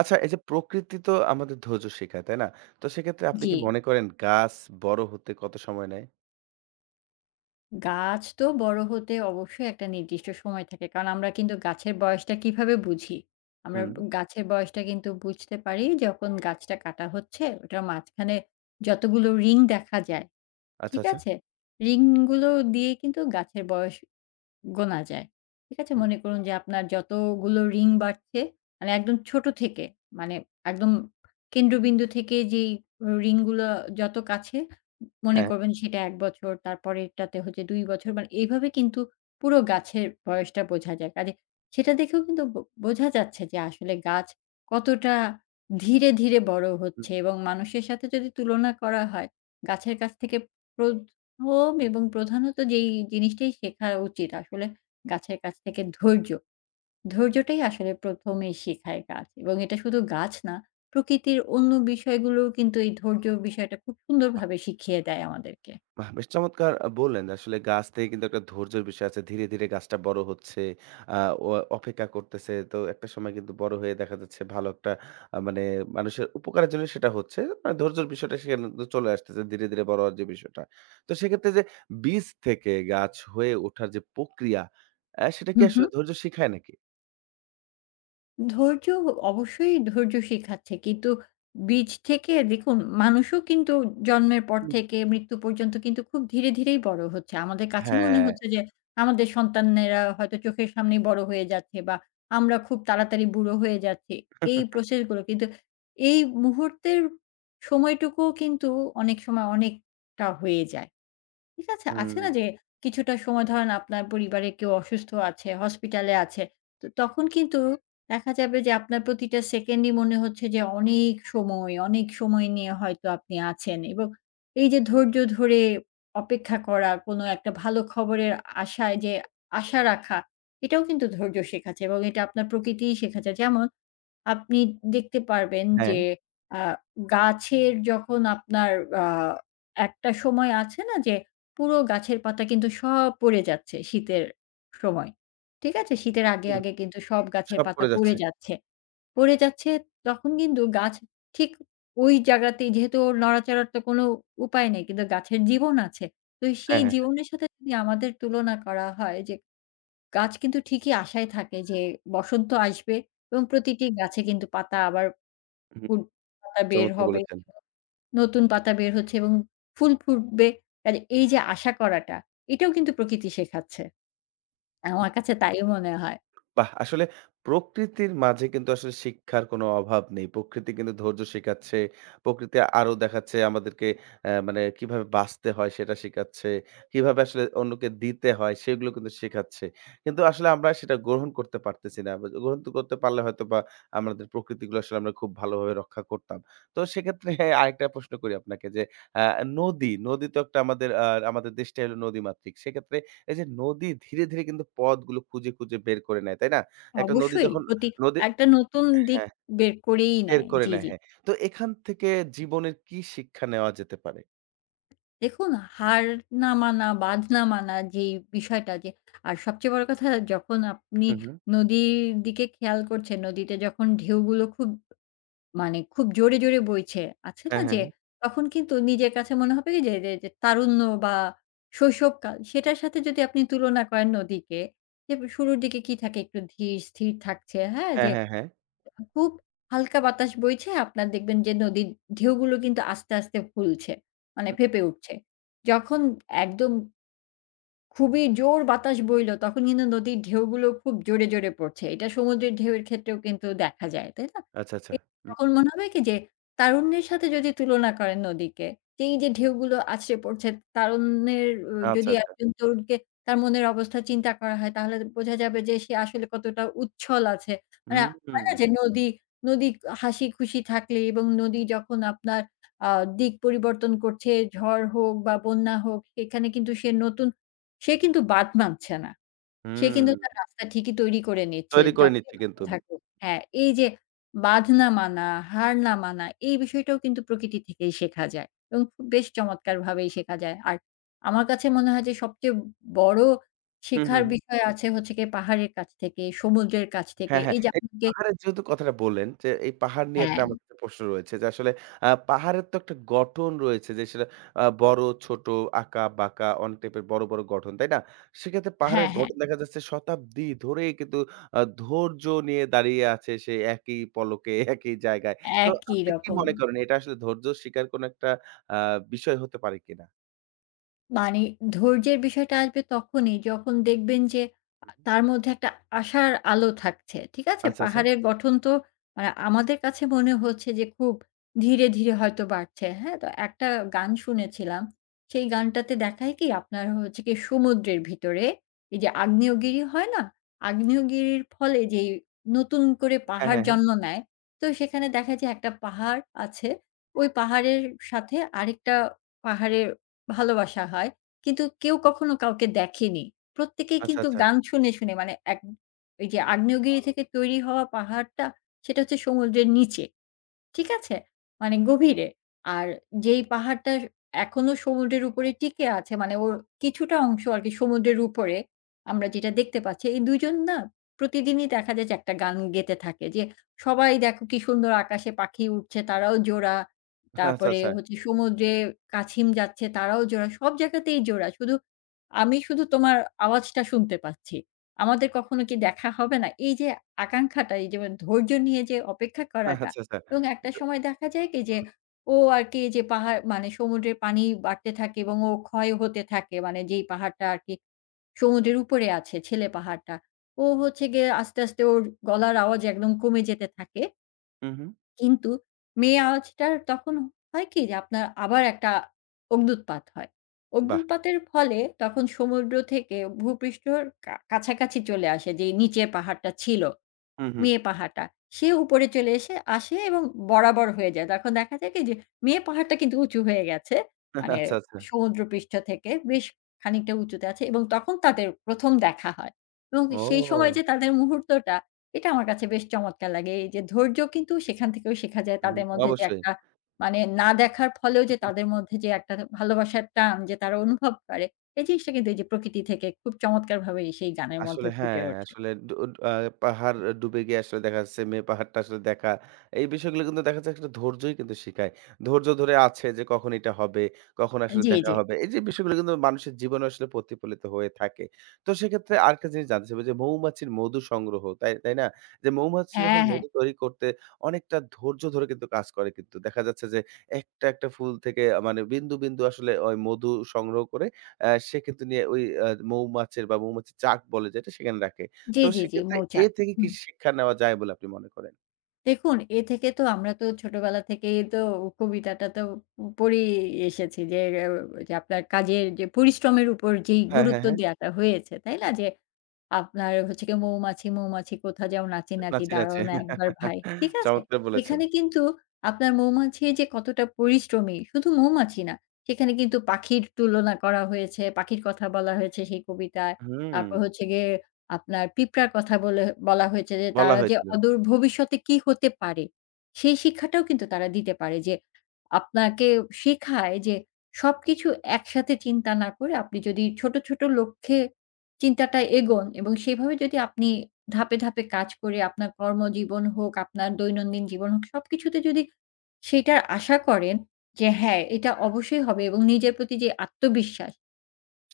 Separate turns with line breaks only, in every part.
আচ্ছা এই যে প্রকৃতি তো আমাদের ধৈর্য শেখায়, তাই না? তো সেক্ষেত্রে আপনি
জি,
কি মনে করেন গাছ বড় হতে কত সময় নেয়?
গাছ তো বড় হতে অবশ্যই একটা নির্দিষ্ট সময় থাকে। কারণ আমরা কিন্তু গাছের বয়সটা কিভাবে বুঝি? আমরা
হুম,
গাছের বয়সটা কিন্তু বুঝতে পারি যখন গাছটা কাটা হচ্ছে, ওটার মাঝখানে যতগুলো রিং দেখা যায়,
আচ্ছা,
ঠিক
আচ্ছা।
আছে? রিংগুলো দিয়ে কিন্তু গাছের বয়স গোনা যায়। ঠিক আছে?
হুম,
মনে করুন যে আপনার যতগুলো রিং বাড়ছে, মানে একদম ছোট থেকে, মানে একদম কেন্দ্রবিন্দু থেকে যেই রিংগুলো যত কাছে, মনে
হ্যাঁ,
করবেন সেটা ১ বছর, তারপরেরটাতে হচ্ছে ২ বছর। মানে এইভাবে কিন্তু পুরো গাছের বয়সটা বোঝা যায়। কাজে সেটা দেখেও কিন্তু বোঝা যাচ্ছে যে আসলে গাছ কতটা ধীরে, ধীরে বড়
হুম,
হচ্ছে এবং মানুষের সাথে যদি তুলনা করা হয়, গাছের কাছ থেকে প্র হোম এবং প্রধানত যেই জিনিসটাই শেখা উচিত আসলে গাছের কাছ থেকে ধৈর্য। ধৈর্যটাই আসলে ১ম এই শেখায় গাছ এবং এটা শুধু গাছ না, প্রকৃতির অন্য বিষয়গুলোও কিন্তু এই ধৈর্য বিষয়টা খুব
বাহ!
সুন্দরভাবে শিখিয়ে দেয় আমাদেরকে।
বাহ! বেশ চমৎকার বললেন যে আসলে গাছ থেকে কিন্তু একটা ধৈর্যের বিষয় আছে। ধীরে, ধীরে গাছটা বড় হচ্ছে। আ ও অপেক্ষা করতেছে। তো একটা সময় কিন্তু বড় হয়ে দেখা যাচ্ছে ভালো একটা মানে মানুষের উপকারের জন্য সেটা হচ্ছে। মানে ধৈর্যের বিষয়টা সেখানে কিন্তু চলে আসতেছে ধীরে, ধীরে বড় হওয়ার যে বিষয়টা। তো সেক্ষেত্রে যে বীজ থেকে গাছ হয়ে ওঠার যে প্রক্রিয়া, সেটা
হু,
কি
হু।
আসলে ধৈর্য শিখায় নাকি?
ধৈর্য অবশ্যই ধৈর্য শিখাচ্ছে। কিন্তু বীজ থেকে দেখুন মানুষও কিন্তু জন্মের পর
হুম,
থেকে মৃত্যু পর্যন্ত কিন্তু খুব ধীরে, ধীরেই বড় হচ্ছে। আমাদের কাছে মনে
হ্যাঁ।
হচ্ছে যে আমাদের সন্তানেরা হয়তো চোখের সামনেই বড় হয়ে যাচ্ছে বা আমরা খুব তাড়াতাড়ি বুড়ো হয়ে যাচ্ছি। এই প্রসেস গুলো কিন্তু এই মুহূর্তের সময়টুকুও কিন্তু অনেক সময় অনেকটা হয়ে যায়। ঠিক আছে? আছে
হুম,
না যে কিছুটা সময় ধরেন আপনার পরিবারে কেউ অসুস্থ আছে, হসপিটালে আছে। তো তখন কিন্তু দেখা যাবে যে আপনার প্রতিটা সেকেন্ডই মনে হচ্ছে যে অনেক সময়, অনেক সময় নিয়ে হয়তো আপনি আছেন এবং এই যে ধৈর্য ধরে অপেক্ষা করা, কোনো একটা ভালো খবরের আশায় যে আশা রাখা, এটাও কিন্তু ধৈর্য শেখাচ্ছে এবং এটা আপনার প্রকৃতিই শেখাচ্ছে। যেমন আপনি দেখতে পারবেন
হ্যাঁ।
যে আ গাছের যখন আপনার আ একটা সময় আছে না যে পুরো গাছের পাতা কিন্তু সব পড়ে যাচ্ছে শীতের সময়। ঠিক আছে? শীতের আগে,
হুম,
আগে কিন্তু সব গাছের
সব
পাতা
পড়ে
পড়ে
যাচ্ছে।
যাচ্ছে। পড়ে যাচ্ছে তখন কিন্তু গাছ ঠিক ওই জায়গাতেই যেহেতু ওর নড়াচড়ার তো কোনো উপায় নেই কিন্তু গাছের জীবন আছে। তো
হ্যাঁ,
সেই
হ্যাঁ।
জীবনের সাথে যদি আমাদের তুলনা করা হয় যে গাছ কিন্তু ঠিকই আশায় থাকে যে বসন্ত আসবে এবং প্রতিটি গাছে কিন্তু পাতা আবার
হুম,
ফুট পাতা বের
চমৎকার
হবে,
বলেছেন।
নতুন পাতা বের হচ্ছে এবং ফুল ফুটবে। কাজে এই যে আশা করাটা, এটাও কিন্তু প্রকৃতি শেখাচ্ছে। আমার কাছে তাই মনে হয়।
বাহ! আসলে প্রকৃতির মাঝে কিন্তু আসলে শিক্ষার কোনো অভাব নেই। প্রকৃতি কিন্তু ধৈর্য শিখাচ্ছে। প্রকৃতি আরো দেখাচ্ছে আমাদেরকে মানে কিভাবে বাঁচতে হয় সেটা শিখাচ্ছে। কিভাবে আসলে অন্যকে দিতে হয় সেগুলো কিন্তু শেখাচ্ছে। কিন্তু আসলে আমরা সেটা গ্রহণ করতে পারতেছি না। বাজ গ্রহণ তো করতে পারলে হয়তোবা আমাদের প্রকৃতিগুলো আসলে আমরা খুব ভালোভাবে রক্ষা করতাম। তো সেক্ষেত্রে আরেকটা প্রশ্ন করি আপনাকে যে, অ্যা নদী, নদী তো একটা আমাদের দেশটাই হলো নদীমাতৃক। সেক্ষেত্রে এই যে নদী ধীরে, ধীরে কিন্তু পথগুলো খুঁজে, খুঁজে বের করে নেয়, তাই না? একটা নদী
অবশ্যই
যখন,
প্রতি
নদী,
একটা নতুন দিক
হ্যাঁ,
বের করেই
বের
নেয়।
করে
জি,
নেয়,
জি।
হ্যাঁ। তো এখান থেকে জীবনের কি শিক্ষা নেওয়া যেতে পারে?
দেখুন হার না মানা, বাঁধ না মানা যেই বিষয়টা যে আর সবচেয়ে বড় কথা যখন আপনি
হুম, হুম।
নদীর দিকে খেয়াল করছেন, নদীতে যখন ঢেউগুলো খুব মানে খুব জোরে, জোরে বইছে। আছে না
হ্যাঁ, হ্যাঁ,
যে
হ্যাঁ।
তখন কিন্তু নিজের কাছে মনে হবে কি যে যে যে তারুণ্য বা শৈশবকাল সেটার সাথে যদি আপনি তুলনা করেন নদীকে, যে শুরুর দিকে কি থাকে একটু ধীর স্থির থাকছে, হ্যাঁ?
হ্যাঁ,
যে
হ্যাঁ, হ্যাঁ।
খুব হালকা বাতাস বইছে আপনার দেখবেন যে নদীর ঢেউগুলো কিন্তু আস্তে, আস্তে ফুলছে। মানে
হুম।
ফেঁপে উঠছে। যখন একদম খুবই জোর বাতাস বইলো, তখন কিন্তু নদীর ঢেউগুলো খুব জোরে, জোরে পড়ছে। এটা সমুদ্রের ঢেউয়ের ক্ষেত্রেও কিন্তু দেখা যায়, তাই না?
আচ্ছা, আচ্ছা।
এ
হুম।
তখন মনে হবে কি যে তারুণ্যের সাথে যদি তুলনা করেন নদীকে, যে এই যে ঢেউগুলো আছড়ে পড়ছে, তারুণ্যের
আচ্ছা,
যদি
আচ্ছা।
একজন তরুণকে তার মনের অবস্থা চিন্তা করা হয়, তাহলে বোঝা যাবে যে সে আসলে কতটা উচ্ছল আছে। মানে
হুম,
হয়
হুম।
না যে নদী হাসিখুশি থাকলে এবং নদী যখন আপনার আ দিক পরিবর্তন করছে, ঝড় হোক বা বন্যা হোক, সেখানে কিন্তু সে নতুন সে কিন্তু বাদ মানছে না। সে
হুম,
কিন্তু তার রাস্তা ঠিকই তৈরি করে নিচ্ছে।
তৈরি করে
যতই
নিচ্ছে
বাধা
কিন্তু।
থাকুক হ্যাঁ, এই যে বাঁধ না মানা, হার না মানা এই বিষয়টাও কিন্তু প্রকৃতি থেকেই শেখা যায় এবং খুব বেশ চমৎকারভাবেই শেখা যায়। আর আমার কাছে মনে হয় যে সবচেয়ে বড়
হুম,
শেখার
হুম, হুম।
বিষয় আছে হচ্ছে গিয়ে পাহাড়ের কাছ থেকে, সমুদ্রের কাছ থেকে।
হ্যাঁ, হ্যাঁ।
এই যে
এই
আপনাকে
পাহাড়ের যেহেতু কথাটা বললেন যে, এই পাহাড় নিয়ে
হ্যাঁ,
একটা আমার কাছে প্রশ্ন রয়েছে যে, আসলে পাহাড়ের তো একটা গঠন রয়েছে যে, সেটা বড়, ছোট, আঁকা-বাঁকা অনেক টাইপের বড়, বড় গঠন, তাই না? সেক্ষেত্রে
হ্যাঁ,
পাহাড়ের
হ্যাঁ,
গঠন দেখা যাচ্ছে শতাব্দী ধরেই কিন্তু ধৈর্য নিয়ে দাঁড়িয়ে আছে সে একই পলকে, একই জায়গায়। তো
একই
আপনি কি
রকম।
মনে করেন এটা আসলে ধৈর্য শিকার কোনো একটা আ বিষয় হতে পারে কিনা?
মানে ধৈর্যের বিষয়টা আসবে তখনই যখন দেখবেন যে
হুম, হুম।
তার মধ্যে একটা আশার আলো থাকছে। ঠিক আছে?
আচ্ছা, আচ্ছা।
পাহাড়ের গঠন তো মানে আমাদের কাছে মনে হচ্ছে যে খুব ধীরে, ধীরে হয়তো বাড়ছে। হ্যাঁ? তো একটা গান শুনেছিলাম। সেই গানটাতে দেখায় কি আপনার হচ্ছে গিয়ে সমুদ্রের ভিতরে এই যে আগ্নেয়গিরি হয় না? আগ্নেয়গিরির ফলে যেই নতুন করে
হ্যাঁ,
পাহাড়
হ্যাঁ, হ্যাঁ।
জন্ম নেয়, তো সেখানে দেখা যায় একটা পাহাড় আছে। ওই পাহাড়ের সাথে আরেকটা পাহাড়ের ভালোবাসা হয়। কিন্তু কেউ কখনো কাউকে দেখেনি। প্রত্যেকেই
আচ্ছা,
কিন্তু
আচ্ছা।
গান শুনে, শুনে মানে এক ওই যে 'আগ্নেয়গিরি' থেকে তৈরি হওয়া পাহাড়টা সেটা হচ্ছে সমুদ্রের নিচে। ঠিক আছে? মানে গভীরে। আর যেই পাহাড়টা এখনো সমুদ্রের উপরে টিকে আছে, মানে ওর কিছুটা অংশ আরকি সমুদ্রের উপরে আমরা যেটা দেখতে পাচ্ছি, এই ২ জন না প্রতিদিনই দেখা যায় যে একটা গান গেতে থাকে যে, সবাই দেখো কি সুন্দর আকাশে পাখি উঠছে, তারাও জোড়া।
আচ্ছা,
তারপরে
আচ্ছা।
হচ্ছে সমুদ্রে কাছিম যাচ্ছে, তারাও জোড়া। সব জায়গাতেই জোড়া। শুধু আমি শুধু তোমার আওয়াজটা শুনতে পাচ্ছি। আমাদের কখনো কি দেখা হবে না? এই যে আকাঙ্ক্ষাটা, এই যেমন ধৈর্য নিয়ে যে অপেক্ষা করাটা
আচ্ছা, আচ্ছা।
এবং একটা
তো
সময় দেখা যায় কি যে, ও আরকি যে পাহাড় মানে সমুদ্রের পানি বাড়তে থাকে এবং ও ক্ষয় হতে থাকে। মানে যেই পাহাড়টা আরকি সমুদ্রের উপরে আছে, ছেলে পাহাড়টা। ও হচ্ছে গিয়ে আস্তে, আস্তে ওর গলার আওয়াজ একদম কমে যেতে থাকে।
হুম, হুম।
কিন্তু মেয়ে আওয়াজটার তখন হয় কি যে আপনার আবার একটা অগ্ন্যুৎপাত হয়।
বাহ!
অগ্ন্যুৎপাতের ফলে তখন সমুদ্র থেকে ভূপৃষ্ঠর কাছাকাছি চলে আসে যেই নিচে পাহাড়টা ছিল।
হুম, হুম।
মেয়ে পাহাড়টা। সে উপরে চলে এসে আসে এবং বরাবর হয়ে যায়। তখন দেখা যায় কি যে, মেয়ে পাহাড়টা কিন্তু উঁচু হয়ে গেছে। মানে
আচ্ছা, আচ্ছা।
সমুদ্রপৃষ্ঠ থেকে বেশ খানিকটা উঁচুতে আছে এবং তখন তাদের ১ম দেখা হয়। এবং সেই সময়
ও!
যে তাদের মুহূর্তটা, এটা আমার কাছে বেশ চমৎকার লাগে। এই যে ধৈর্য কিন্তু সেখান থেকেও শেখা যায়।
হুম,
তাদের মধ্যে যে
অবশ্যই।
একটা মানে না দেখার ফলেও যে তাদের মধ্যে যে একটা ভালোবাসার টান যে তারা অনুভব করে, এই জিনিসটা কিন্তু এই যে প্রকৃতি থেকে খুব চমৎকারভাবে সেই গানের মধ্যে
আসলে হ্যাঁ,
ফুটে ওঠে।
আসলে ডু আ পাহাড় ডুবে গিয়ে আসলে দেখা যাচ্ছে মেয়ে পাহাড়টা আসলে দেখা। এই বিষয়গুলো কিন্তু দেখা যাচ্ছে একটা ধৈর্যই কিন্তু শিখায়। ধৈর্য ধরে আছে যে কখন এটা হবে, কখন আসলে
জি,
দেখা
জি।
হবে। এই যে বিষয়গুলো কিন্তু মানুষের জীবনে আসলে প্রতিফলিত হয়ে থাকে। তো সেক্ষেত্রে আরেকটা জিনিস জানতে চাইবো যে মৌমাছির মধু সংগ্রহ, তাই না? যে মৌমাছি যখন
হ্যাঁ, হ্যাঁ।
মধু তৈরি করতে অনেকটা ধৈর্য ধরে কিন্তু কাজ করে কিন্তু। দেখা যাচ্ছে যে একটা, একটা ফুল থেকে মানে বিন্দু, বিন্দু আসলে ওই মধু সংগ্রহ করে সে কিন্তু নিয়ে ওই মৌমাছির বা মৌমাছির চাক বলে যেটা সেখানে রাখে।
জি,
তো
জি, জি,
সেক্ষেত্রে এ
মৌচাক।
থেকে কি
হুম।
শিক্ষা নেওয়া যায় বলে আপনি মনে করেন?
দেখুন এ থেকে তো আমরা তো ছোটবেলা থেকেই তো কবিতাটা তো পড়েই এসেছি যে, যে আপনার কাজের যে পরিশ্রমের উপর যেই
হ্যাঁ, হ্যাঁ,
গুরুত্ব
হ্যাঁ।
দেয়াটা হয়েছে, তাই না? যে আপনার হচ্ছে গিয়ে মৌমাছি, মৌমাছি কোথা যাও নাচি, নাচি
নাচে,
দাঁড়াও
নাচে।
না একবার ভাই। ঠিক আছে?
চমৎকার বলেছেন।
এখানে কিন্তু আপনার মৌমাছি যে কতটা পরিশ্রমী, শুধু মৌমাছি না। সেখানে কিন্তু পাখির তুলনা করা হয়েছে, পাখির কথা বলা হয়েছে সেই কবিতায়।
হুম,
তারপর হচ্ছে গিয়ে আপনার পিঁপড়ার কথা বলে বলা হয়েছে যে
বলা
তারা যে
হয়েছিল
অদূর ভবিষ্যতে কি হতে পারে, সেই শিক্ষাটাও কিন্তু তারা দিতে পারে যে আপনাকে শেখায় যে সবকিছু একসাথে চিন্তা না করে আপনি যদি ছোট, ছোট লক্ষ্যে চিন্তাটা এগোন এবং সেভাবে যদি আপনি ধাপে, ধাপে কাজ করে আপনার কর্মজীবন হোক, আপনার দৈনন্দিন জীবন হোক, সবকিছুতে যদি সেটার আশা করেন যে হ্যাঁ, এটা অবশ্যই হবে এবং নিজের প্রতি যে আত্মবিশ্বাস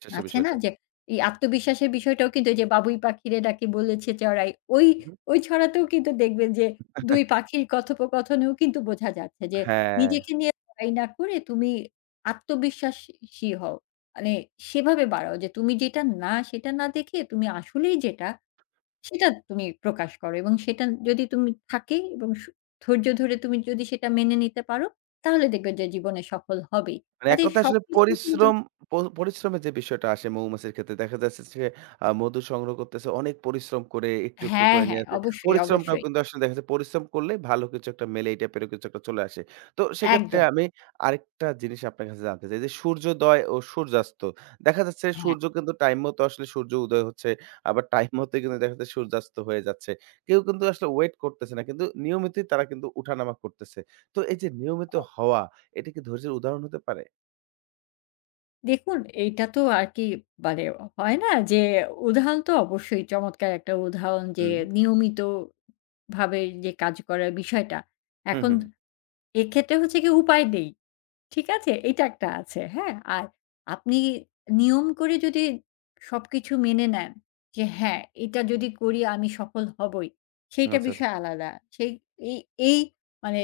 শেষে
আছে না
বিষয়টা।
যে এই আত্মবিশ্বাসের বিষয়টাও কিন্তু এই যে বাবুই পাখিরে ডাকে বলেছে চড়াই ওই
হু,
ওই ছড়াতেও কিন্তু দেখবেন যে ২ পাখির কথোপকথনেও কিন্তু বোঝা যাচ্ছে যে
হ্যাঁ।
নিজেকে নিয়ে লড়াই না করে তুমি আত্মবিশ্বাসী হও। মানে সেভাবে বাড়াও যে তুমি যেটা না সেটা না দেখে তুমি আসলেই যেটা সেটা তুমি প্রকাশ করো এবং সেটা যদি তুমি থাকে এবং ধৈর্য ধরে তুমি যদি সেটা মেনে নিতে পারো তাহলে দেখবেন যে জীবনে সফল হবেই।
মানে এক
কাজেই
কথায় আসলে
সবকিছুই কিন্তু
পরিশ্রম প পরিশ্রমের যে বিষয়টা আসে মৌমাছির ক্ষেত্রে দেখা যাচ্ছে যে মধু সংগ্রহ করতেছে অনেক পরিশ্রম করে একটু, একটু
হ্যাঁ,
করে নিয়ে
হ্যাঁ।
আসে।
অবশ্যই,
পরিশ্রমটাও
অবশ্যই।
কিন্তু আসলে দেখা যায় পরিশ্রম করলে ভালো কিছু একটা মেলে এই টাইপেরও কিছু একটা চলে আসে। তো সেক্ষেত্রে
একদম।
আমি আরেকটা জিনিস আপনার কাছে জানতে চাই যে সূর্যোদয় ও সূর্যাস্ত। দেখা যাচ্ছে
হ্যাঁ।
সূর্য কিন্তু টাইম মতো আসলে সূর্য উদয় হচ্ছে। আবার টাইম মতোই কিন্তু দেখা যাচ্ছে সূর্যাস্ত হয়ে যাচ্ছে। কেউ কিন্তু আসলে ওয়েট করতেছে না। কিন্তু নিয়মিতই তারা কিন্তু উঠানামা করতেছে। তো এই যে নিয়মিত হওয়া এটা কি ধৈর্যের উদাহরণ হতে পারে?
দেখুন এইটা তো আর কি মানে হয় না যে উদাহরণ তো অবশ্যই চমৎকার একটা উদাহরণ যে
হুম।
নিয়মিতভাবে যে কাজ করার বিষয়টা।
হুম,
এখন
হুম, হুম।
এক্ষেত্রে হচ্ছে গিয়ে উপায় নেই। ঠিক আছে? এইটা একটা আছে, হ্যাঁ? আর আপনি নিয়ম করে যদি সবকিছু মেনে নেন যে, হ্যাঁ, এটা যদি করি আমি সফল হবই, সেইটা
আচ্ছা, আচ্ছা।
বিষয় আলাদা। সেই এই এই মানে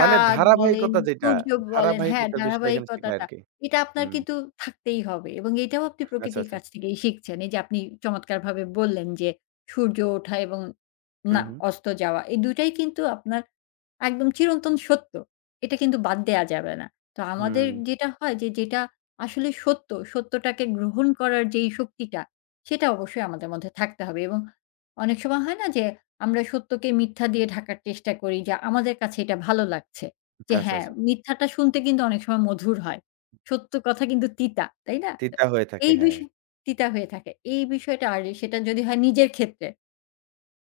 মানে
বলেন,
ধারাবাহিকতা যেটা,
সূর্য বলেন হ্যাঁ,
ধারাবাহিকতার বিষয়টা এখানে শেখায়
ধারাবাহিকতাটা,
আরকি।
এটা আপনার
হুম।
কিন্তু থাকতেই হবে এবং এটাও আপনি
আচ্ছা,
প্রকৃতির
আচ্ছা।
কাছ থেকেই শিখছেন। এই যে আপনি চমৎকারভাবে বললেন যে, সূর্য ওঠা এবং না
হুম, হুম।
অস্ত যাওয়া, এই ২ টাই কিন্তু আপনার একদম চিরন্তন সত্য। এটা কিন্তু বাদ দেয়া যাবে না। তো আমাদের
হুম।
যেটা হয় যে যেটা আসলে সত্যটাকে গ্রহণ করার যেই শক্তিটা, সেটা অবশ্যই আমাদের মধ্যে থাকতে হবে এবং অনেক সময় হয় না যে আমরা সত্যকে মিথ্যা দিয়ে ঢাকার চেষ্টা করি যে আমাদের কাছে এটা ভালো লাগছে। যে
আচ্ছা,
হ্যাঁ,
আচ্ছা।
মিথ্যাটা শুনতে কিন্তু অনেক সময় মধুর হয়। সত্য কথা কিন্তু তিতা, তাই না? তো
তিতা হয়ে থাকে,
এই
হ্যাঁ।
বিষয় তিতা হয়ে থাকে। এই বিষয়টা আর সেটা যদি হয় নিজের ক্ষেত্রে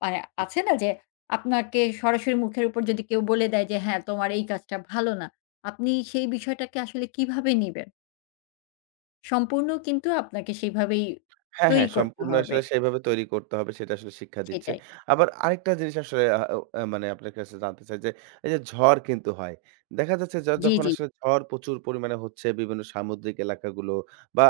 মানে আছে না যে আপনাকে সরাসরি মুখের উপর যদি কেউ বলে দেয় যে, "হ্যাঁ, তোমার এই কাজটা ভালো না।" আপনি সেই বিষয়টাকে আসলে কিভাবে নিবেন? সম্পূর্ণ কিন্তু আপনাকে সেভাবেই
হ্যাঁ,
তৈরি
হ্যাঁ,
করতে
সম্পূর্ণ
হবে।
আসলে সেভাবে তৈরি করতে হবে সেটা আসলে শিক্ষা দিচ্ছে।
সেটাই।
আবার আরেকটা জিনিস আসলে আ ও আ মানে আপনার কাছে জানতে চাই যে, এই যে ঝড় কিন্তু হয়। দেখা যাচ্ছে
জি,
যখন
জি।
আসলে ঝড় প্রচুর পরিমাণে হচ্ছে বিভিন্ন সামুদ্রিক এলাকাগুলো বা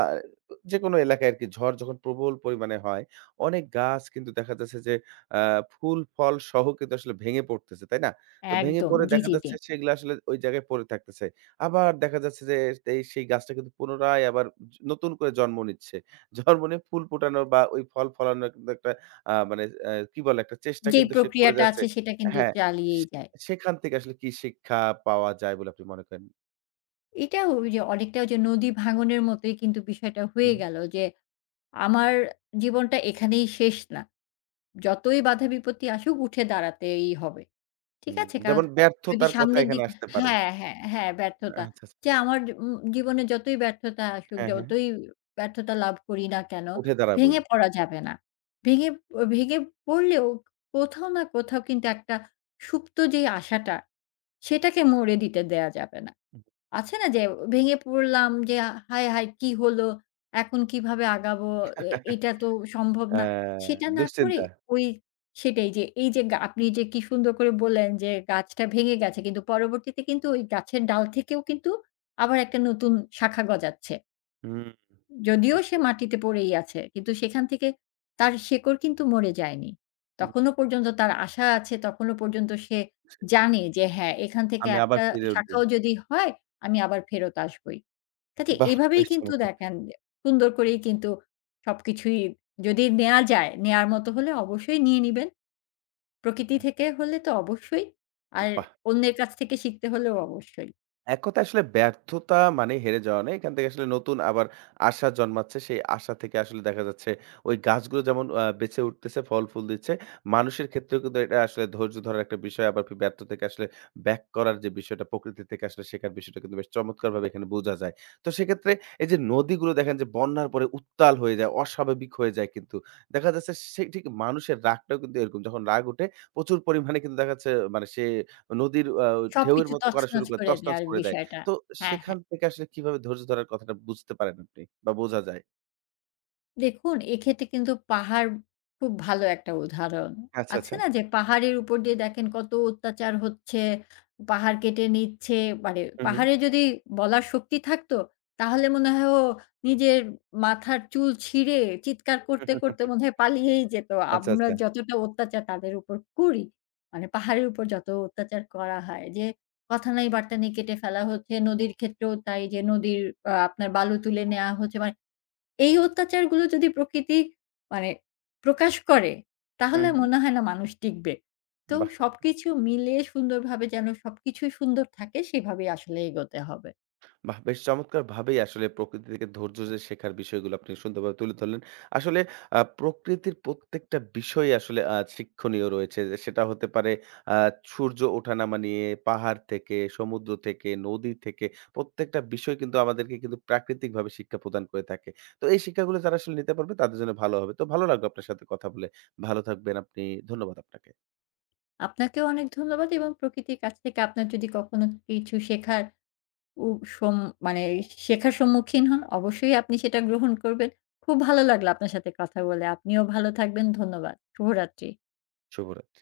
যেকোনো এলাকায় আরকি ঝড় যখন প্রবল পরিমাণে হয়, অনেক গাছ কিন্তু দেখা যাচ্ছে যে আ ফুল, ফল সহ কিন্তু আসলে ভেঙে পড়তেছে, তাই না? তো ভেঙে
একদম।
পড়ে
জি,
দেখা
জি, জি।
যাচ্ছে সেগুলো আসলে ওই জায়গায় পড়ে থাকতেছে। আবার দেখা যাচ্ছে যে এই সেই গাছটা কিন্তু পুনরায় আবার নতুন করে জন্ম নিচ্ছে। জন্ম নিয়ে ফুল ফোটানোর বা ওই ফল ফলানোর কিন্তু একটা মানে কি বলে? একটা চেষ্টা
যেই
কিন্তু সে করে
প্রক্রিয়াটা
যাচ্ছে
আছে সেটা কিন্তু
হ্যাঁ,
চালিয়েই
সে
যায়।
সেখান থেকে আসলে কি শিক্ষা পাওয়া যায় বলে আপনি মনে করেন?
এটাও যে অনেকটা ওই যে নদী ভাঙনের মতোই কিন্তু বিষয়টা হয়ে
হুম,
গেল যে, আমার জীবনটা এখানেই শেষ না। যতই বাধা বিপত্তি আসুক উঠে দাঁড়াতেই হবে। ঠিক
হুম,
আছে? কাল
যেমন
যদি
ব্যর্থতার কথা
সামনের
এখানে
দিকে
আসতে পারে।
হ্যাঁ, হ্যাঁ, হ্যাঁ, ব্যর্থতা।
আচ্ছা, আচ্ছা।
যে আমার জ- উম জীবনে যতই ব্যর্থতা আসুক,
হ্যাঁ, হ্যাঁ।
যতই ব্যর্থতা লাভ করি না কেন,
উঠে দাঁড়াবোই।
ভেঙে পড়া যাবে না। ভেঙে ভেঙে পড়লেও কোথাও না কোথাও কিন্তু একটা সুপ্ত যে আশাটা, সেটাকে মরে দিতে দেয়া যাবে না। আছে না যে ভেঙে পড়লাম যে হায়, হায় কি হলো? এখন কিভাবে আগাবো?
অ্যা
এটা তো সম্ভব না। সেটা না করে
দুশ্চিন্তা।
ওই সেটাই যে এই যে আপনি যে কি সুন্দর করে বললেন যে গাছটা ভেঙে গেছে কিন্তু পরবর্তীতে কিন্তু ওই গাছের ডাল থেকেও কিন্তু আবার একটা নতুন শাখা গজাচ্ছে।
হুম,
যদিও
বুঝতে
সে
পেরেছি।
মাটিতে পড়েই আছে, কিন্তু সেখান থেকে তার শেকড় কিন্তু মরে যায়নি।
হুম,
তখনো পর্যন্ত তার আশা আছে, তখনো পর্যন্ত সে জানে যে হ্যাঁ, এখান থেকে
আমি আবার
একটা
ফিরে উঠবো।
শাখাও যদি হয়, আমি আবার ফেরত আসবই। কাজে
বাহ!
এভাবেই
বেশ
কিন্তু
চমৎকার!
দেখেন সুন্দর করেই কিন্তু সবকিছুই যদি নেয়া যায়, নেয়ার মতো হলে অবশ্যই নিয়ে নিবেন। প্রকৃতি
হুম,
থেকে হলে তো অবশ্যই, আর
বাহ!
অন্যের কাছ থেকে শিখতে হলেও অবশ্যই।
এক কথায় আসলে ব্যর্থতা মানে হেরে যাওয়া নয়। এখান থেকে আসলে নতুন আবার আশা জন্মাচ্ছে। সেই আশা থেকে আসলে দেখা যাচ্ছে ওই গাছগুলো যেমন বেঁচে উঠতেছে, ফল-ফুল দিচ্ছে। মানুষের ক্ষেত্রেও কিন্তু এটা আসলে ধৈর্য ধরার একটা বিষয়। আবার ব্যর্থ থেকে আসলে ব্যাক করার যে বিষয়টা, প্রকৃতি থেকে আসলে শেখার বিষয়টা কিন্তু বেশ চমৎকারভাবে এখানে বোঝা যায়। তো সেক্ষেত্রে এই যে নদীগুলো দেখেন যে বন্যার পরে উত্তাল হয়ে যায়, অস্বাভাবিক হয়ে যায় কিন্তু। দেখা যাচ্ছে সেই ঠিক মানুষের রাগটাও কিন্তু এরকম। যখন রাগ উঠে প্রচুর পরিমাণে কিন্তু দেখা যাচ্ছে মানে সে নদীর ঢেউয়ের
সবকিছু
মতো করা শুরু
তছনছ
করে
করে
তছনছ
দেয়ার
করে দেয়।
বিষয়টা।
তো
হ্যাঁ,
সেখান
হ্যাঁ।
থেকে আসলে কিভাবে ধৈর্য ধরার কথাটা বুঝতে পারেন আপনি বা বোঝা যায়?
দেখুন, এক্ষেত্রে কিন্তু পাহাড় খুব ভালো একটা উদাহরণ।
আচ্ছা,
আছে
আচ্ছা।
না যে পাহাড়ের উপর দিয়ে দেখেন কত অত্যাচার হচ্ছে, পাহাড় কেটে নিচ্ছে। মানে
হু, হু।
পাহাড়ে যদি বলার শক্তি থাকতো, তাহলে মনে হয় ও নিজের মাথার চুল ছিঁড়ে চিৎকার করতে, করতে মনে হয় পালিয়েই যেত।
আচ্ছা,
আমরা
আচ্ছা।
যতটা অত্যাচার তাদের উপর করি, মানে পাহাড়ের উপর যত অত্যাচার করা হয় যে কথা নাই বার্তা নেই কেটে ফেলা হচ্ছে। নদীর ক্ষেত্রেও তাই যে নদীর আপনার বালু তুলে নেয়া হচ্ছে। মানে এই অত্যাচারগুলো যদি প্রকৃতি মানে প্রকাশ করে,
হু,
তাহলে
হু।
মনে হয় না মানুষ টিকবে। তো
বাহ!
সবকিছু মিলিয়ে সুন্দরভাবে যেন সবকিছুই সুন্দর থাকে সেভাবেই আসলে এগোতে হবে।
বাহ! বেশ চমৎকারভাবেই আসলে প্রকৃতি থেকে ধৈর্য যে শেখার বিষয়গুলো আপনি সুন্দরভাবে তুলে ধরলেন। আসলে প্রকৃতির প্রত্যেকটা বিষয় আসলে শিক্ষণীয় রয়েছে। যে সেটা হতে পারে আ সূর্য ওঠানামা নিয়ে, পাহাড় থেকে, সমুদ্র থেকে, নদী থেকে প্রত্যেকটা বিষয় কিন্তু আমাদেরকে কিন্তু প্রাকৃতিকভাবে শিক্ষা প্রদান করে থাকে। তো এই শিক্ষাগুলো যারা আসলে নিতে পারবে তাদের জন্য ভালো হবে। তো ভালো লাগলো আপনার সাথে কথা বলে। ভালো থাকবেন আপনি। ধন্যবাদ আপনাকে।
আপনাকেও অনেক ধন্যবাদ এবং প্রকৃতির কাছ থেকে আপনার যদি কখনো কিছু শেখার উ সম মানে শেখার সম্মুখীন হন, অবশ্যই আপনি সেটা গ্রহণ করবেন। খুব ভালো লাগলো আপনার সাথে কথা বলে। আপনিও ভালো থাকবেন। ধন্যবাদ। শুভরাত্রি।
শুভরাত্রি।